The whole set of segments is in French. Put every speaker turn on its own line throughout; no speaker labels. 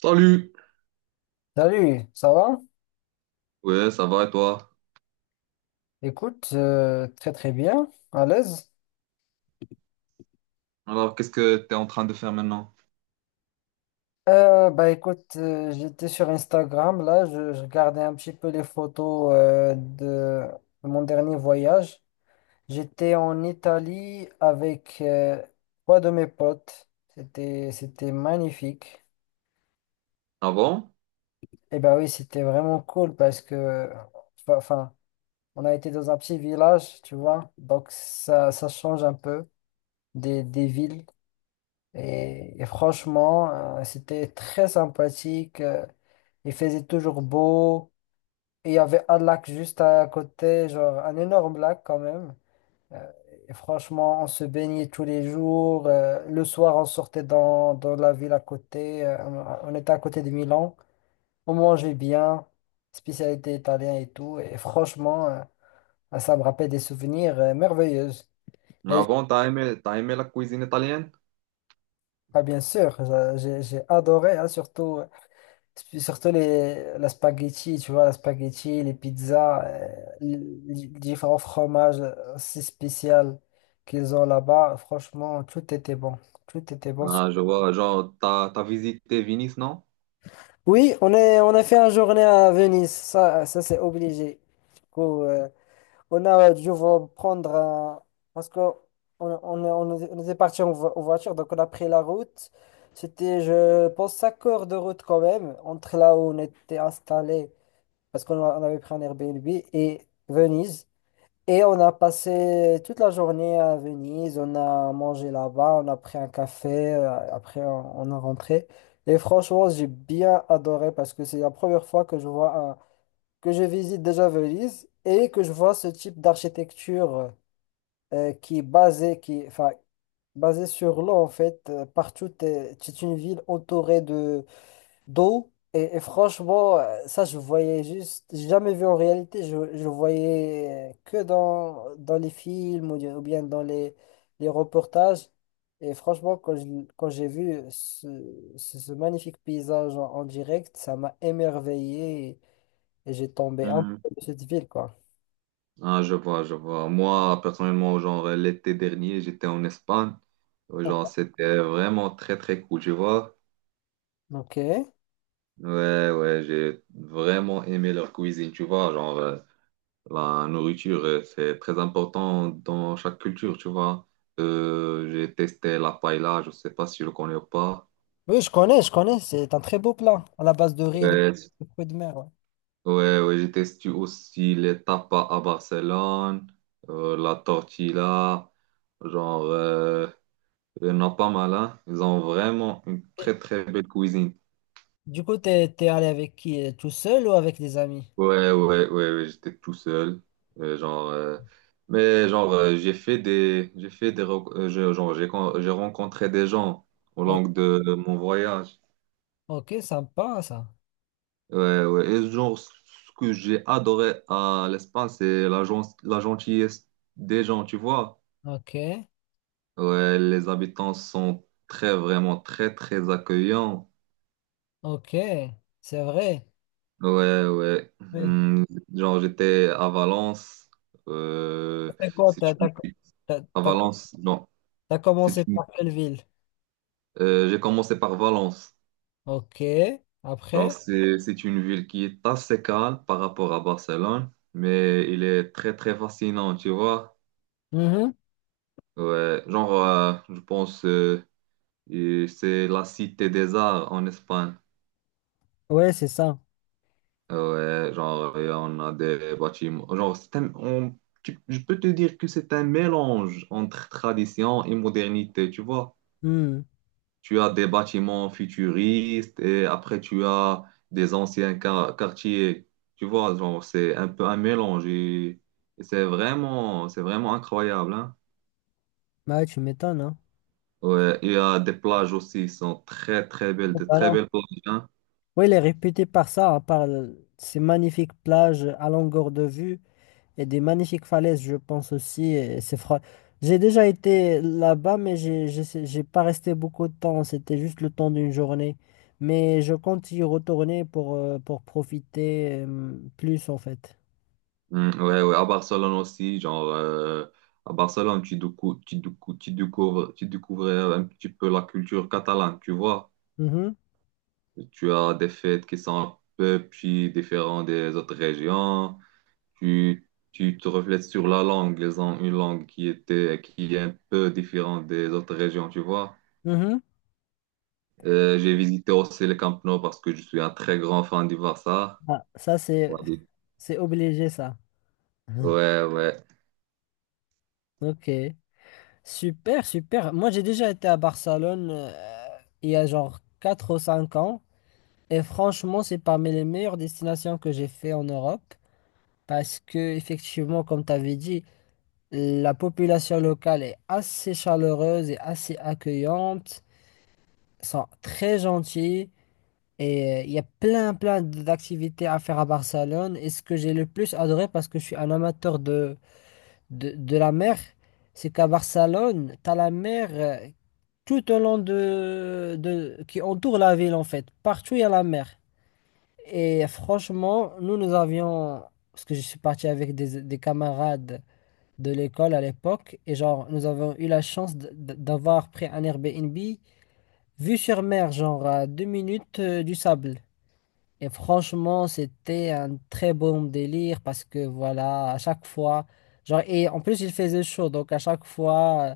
Salut!
Salut, ça va?
Ouais, ça va et toi?
Écoute, très très bien, à l'aise.
Alors, qu'est-ce que tu es en train de faire maintenant?
Bah écoute, j'étais sur Instagram, là, je regardais un petit peu les photos de mon dernier voyage. J'étais en Italie avec trois de mes potes. C'était magnifique.
Avant?
Et bah oui, c'était vraiment cool parce que, enfin, on a été dans un petit village, tu vois, donc ça change un peu des villes. Et franchement, c'était très sympathique. Il faisait toujours beau. Et il y avait un lac juste à côté, genre un énorme lac quand même. Euh, et franchement, on se baignait tous les jours. Le soir, on sortait dans la ville à côté. On était à côté de Milan. On mangeait bien, spécialité italienne et tout. Et franchement, ça me rappelle des souvenirs merveilleux. Et
Avant, t'as aimé la cuisine italienne?
ah, bien sûr, j'ai adoré, hein, surtout. Surtout la spaghetti, tu vois, la spaghetti, les pizzas, les, les différents fromages si spéciaux qu'ils ont là-bas, franchement, tout était bon. Tout était bon.
Ah, je vois, genre, t'as visité Venise, non?
Oui, on a fait une journée à Venise, ça c'est obligé. Du coup, on a dû prendre parce que on était parti en voiture, donc on a pris la route. C'était, je pense, 5 heures de route quand même, entre là où on était installé. Parce qu'on avait pris un Airbnb et Venise. Et on a passé toute la journée à Venise, on a mangé là-bas, on a pris un café, après on a rentré. Et franchement, j'ai bien adoré parce que c'est la première fois que je visite déjà Venise et que je vois ce type d'architecture qui est basée, qui, enfin, basée sur l'eau en fait. Partout, c'est une ville entourée de d'eau. Et franchement, ça, je voyais juste, j'ai jamais vu en réalité, je voyais que dans les films ou bien dans les reportages. Et franchement, quand j'ai vu ce magnifique paysage en direct, ça m'a émerveillé et j'ai tombé un
Hmm.
peu de cette ville, quoi.
Ah, je vois, je vois. Moi, personnellement, genre, l'été dernier, j'étais en Espagne. Ouais, genre, c'était vraiment très, très cool, tu vois?
Ok.
Ouais, ouais, j'ai vraiment aimé leur cuisine, tu vois? Genre, la nourriture, c'est très important dans chaque culture, tu vois. J'ai testé la paella, je sais pas si je le connais ou pas.
Oui, je connais, c'est un très beau plat à la base de riz et de,
Ouais,
de fruits de mer. Ouais.
ouais, ouais, j'ai testé aussi les tapas à Barcelone, la tortilla, genre, il y en a pas mal, hein. Ils ont vraiment une très très belle cuisine.
Du coup, t'es allé avec qui? Tout seul ou avec des amis?
Ouais, ouais, ouais, ouais, j'étais tout seul. Euh, genre, euh, mais genre, j'ai fait des, rec- je- genre, j'ai rencontré des gens au
O-
long de mon voyage.
Ok, sympa ça.
Ouais, ouais. Et genre, ce que j'ai adoré à l'Espagne, c'est la, la gentillesse des gens, tu vois.
Ok,
Ouais, les habitants sont très, vraiment très, très accueillants.
ok, c'est vrai.
Ouais, ouais.
Oui.
Hmm, genre, j'étais à Valence. Euh,
C'est quoi?
Si tu me...
T'as-
À
t'as-
Valence, non.
T'as commencé par quelle ville?
J'ai commencé par Valence.
Ok,
Alors,
après?
c'est une ville qui est assez calme par rapport à Barcelone, mais il est très, très fascinant, tu vois.
Mhm.
Ouais, genre, je pense et c'est la cité des arts en Espagne.
Ouais, c'est ça.
Ouais, genre, et on a des bâtiments. Genre, c'est un- on- tu- Je peux te dire que c'est un mélange entre tradition et modernité, tu vois.
Hmm.
Tu as des bâtiments futuristes et après tu as des anciens quartiers. Tu vois, genre, c'est un peu un mélange et c'est vraiment incroyable, hein.
Bah ouais, tu m'étonnes, hein.
Ouais, il y a des plages aussi, qui sont très très belles, de
Bah
très
non.
belles plages, hein.
Oui, il est réputé par ça, hein, ces magnifiques plages à longueur de vue. Et des magnifiques falaises, je pense aussi. J'ai déjà été là-bas, mais j'ai pas resté beaucoup de temps. C'était juste le temps d'une journée. Mais je compte y retourner pour profiter plus, en fait.
Mm, ouais, ouais, à Barcelone aussi, genre, à Barcelone, tu découvres un petit peu la culture catalane, tu vois.
Mhm,
Tu as des fêtes qui sont un peu plus différentes des autres régions. Tu te reflètes sur la langue, une langue qui était, qui est un peu différente des autres régions, tu vois.
mhm.
J'ai visité aussi le Camp Nou parce que je suis un très grand fan du Barça.
Ah, ça, c'est
Ouais, du-
c'est obligé, ça.
ouais. Ouais,
Ok. Super, super. Moi, j'ai déjà été à Barcelone il y a genre 4 ou 5 ans. Et franchement, c'est parmi les meilleures destinations que j'ai fait en Europe. Parce que, effectivement, comme tu avais dit, la population locale est assez chaleureuse et assez accueillante, sont très gentils et il y a plein, plein d'activités à faire à Barcelone. Et ce que j'ai le plus adoré, parce que je suis un amateur de la mer, c'est qu'à Barcelone, tu as la mer tout au long de, qui entoure la ville en fait. Partout, il y a la mer. Et franchement, nous, nous avions, parce que je suis parti avec des camarades de l'école à l'époque. Et genre, nous avons eu la chance d'avoir pris un Airbnb vue sur mer, genre à 2 minutes du sable. Et franchement, c'était un très bon délire parce que voilà, à chaque fois, genre, et en plus, il faisait chaud. Donc, à chaque fois euh,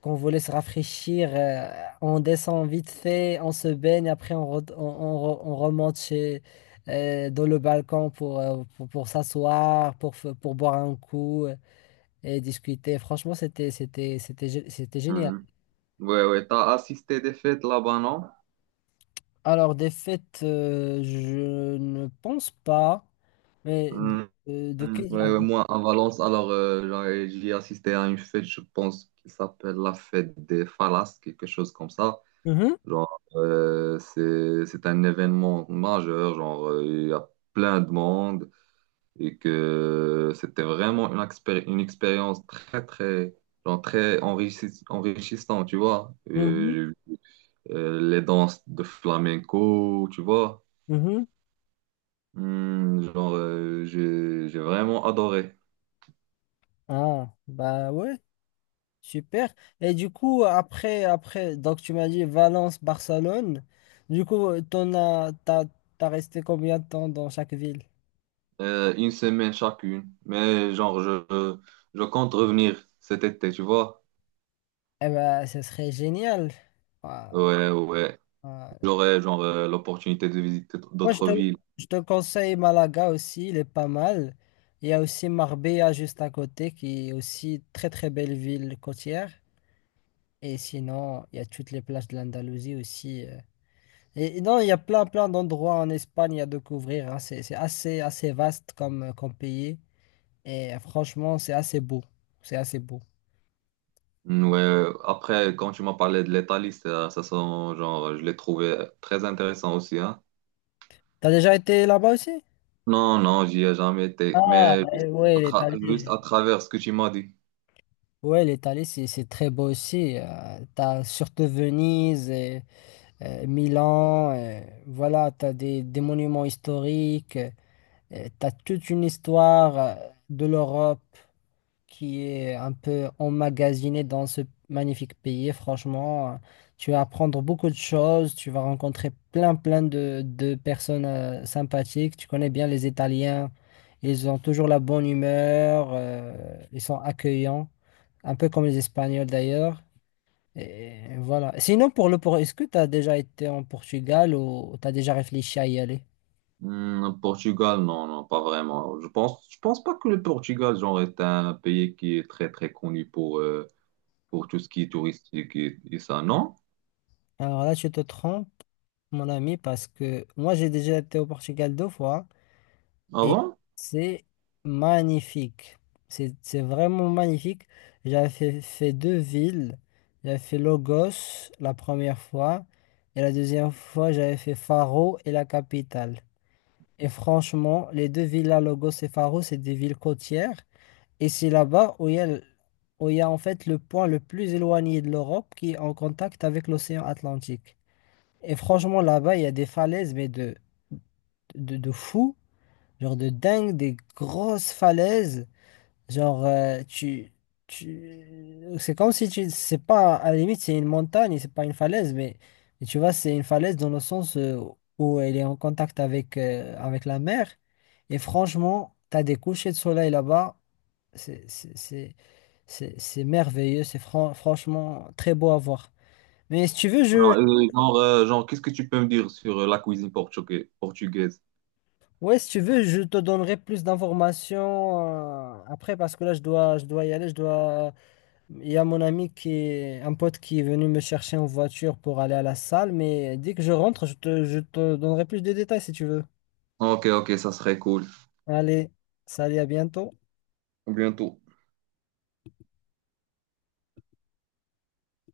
qu'on voulait se rafraîchir, on descend vite fait, on se baigne, après, on remonte chez. Dans le balcon pour s'asseoir, pour boire un coup et discuter. Franchement, c'était génial.
mhm. Ouais. Ouais. T'as assisté des fêtes là-bas, non?
Alors, des fêtes, je ne pense pas, mais
Mhm.
de quel
Ouais,
genre?
ouais, moi, à Valence, alors, j'y ai assisté à une fête, je pense, qui s'appelle la fête des Falas, quelque chose comme ça.
Mhm,
Genre, c'est un événement majeur, genre, il y a plein de monde. Et que c'était vraiment une expérience très, très, genre très enrichissante, tu vois.
mhm,
J'ai vu, les danses de flamenco, tu vois.
mhm.
Hmm, genre, j'ai vraiment adoré.
Ah, bah ouais, super. Et du coup, après, donc tu m'as dit Valence, Barcelone. Du coup, t'as resté combien de temps dans chaque ville?
Une semaine chacune, mais genre, je compte revenir cet été, tu vois.
Eh ben, ce serait génial. Ah,
Ouais, ouais.
ah,
J'aurai genre l'opportunité de visiter
moi,
d'autres villes.
je te conseille Malaga aussi, il est pas mal. Il y a aussi Marbella juste à côté, qui est aussi très très belle ville côtière. Et sinon, il y a toutes les plages de l'Andalousie aussi. Et non, il y a plein plein d'endroits en Espagne à découvrir. Hein. C'est assez assez vaste comme pays. Et franchement, c'est assez beau. C'est assez beau.
Mm, ouais, après, quand tu m'as parlé de l'Italie, ça sent, genre, je l'ai trouvé très intéressant aussi, hein.
T'as déjà été là-bas aussi?
Non, non, j'y ai jamais été,
Ah,
mais
ouais, l'Italie.
juste à travers ce que tu m'as dit.
Ouais, l'Italie, c'est très beau aussi. T'as surtout Venise. Et Milan, voilà, tu as des monuments historiques, tu as toute une histoire de l'Europe qui est un peu emmagasinée dans ce magnifique pays. Franchement, tu vas apprendre beaucoup de choses, tu vas rencontrer plein, plein de personnes sympathiques. Tu connais bien les Italiens, ils ont toujours la bonne humeur, ils sont accueillants, un peu comme les Espagnols d'ailleurs. Et voilà. Sinon, est-ce que tu as déjà été en Portugal ou tu as déjà réfléchi à y aller?
Mm, Portugal, non, non, pas vraiment. Je pense pas que le Portugal, genre, est un pays qui est très, très connu pour tout ce qui est touristique et ça, non?
Alors là, tu te trompes, mon ami, parce que moi, j'ai déjà été au Portugal 2 fois
Ah
et
bon?
c'est magnifique. C'est vraiment magnifique. J'avais fait deux villes. J'avais fait Lagos la première fois et la deuxième fois, j'avais fait Faro et la capitale. Et franchement, les deux villes, là, Lagos et Faro, c'est des villes côtières. Et c'est là-bas où il y a, l- où il y a en fait le point le plus éloigné de l'Europe qui est en contact avec l'océan Atlantique. Et franchement, là-bas, il y a des falaises, mais de fou, genre de dingue, des grosses falaises. Genre, tu, c'est comme si tu, c'est pas, à la limite, c'est une montagne, c'est pas une falaise, mais tu vois, c'est une falaise dans le sens où elle est en contact avec la mer. Et franchement, t'as des couchers de soleil là-bas. c'est c'est c'est- c'est merveilleux, franchement très beau à voir. Mais si tu veux,
Non, genre, qu'est-ce que tu peux me dire sur la cuisine portugaise?
ouais, si tu veux, je te donnerai plus d'informations après parce que là, je dois y aller. Je dois... Il y a mon ami un pote qui est venu me chercher en voiture pour aller à la salle. Mais dès que je rentre, je te donnerai plus de détails si tu veux.
Ok, ok, ça serait cool.
Allez, salut, à bientôt.
À bientôt.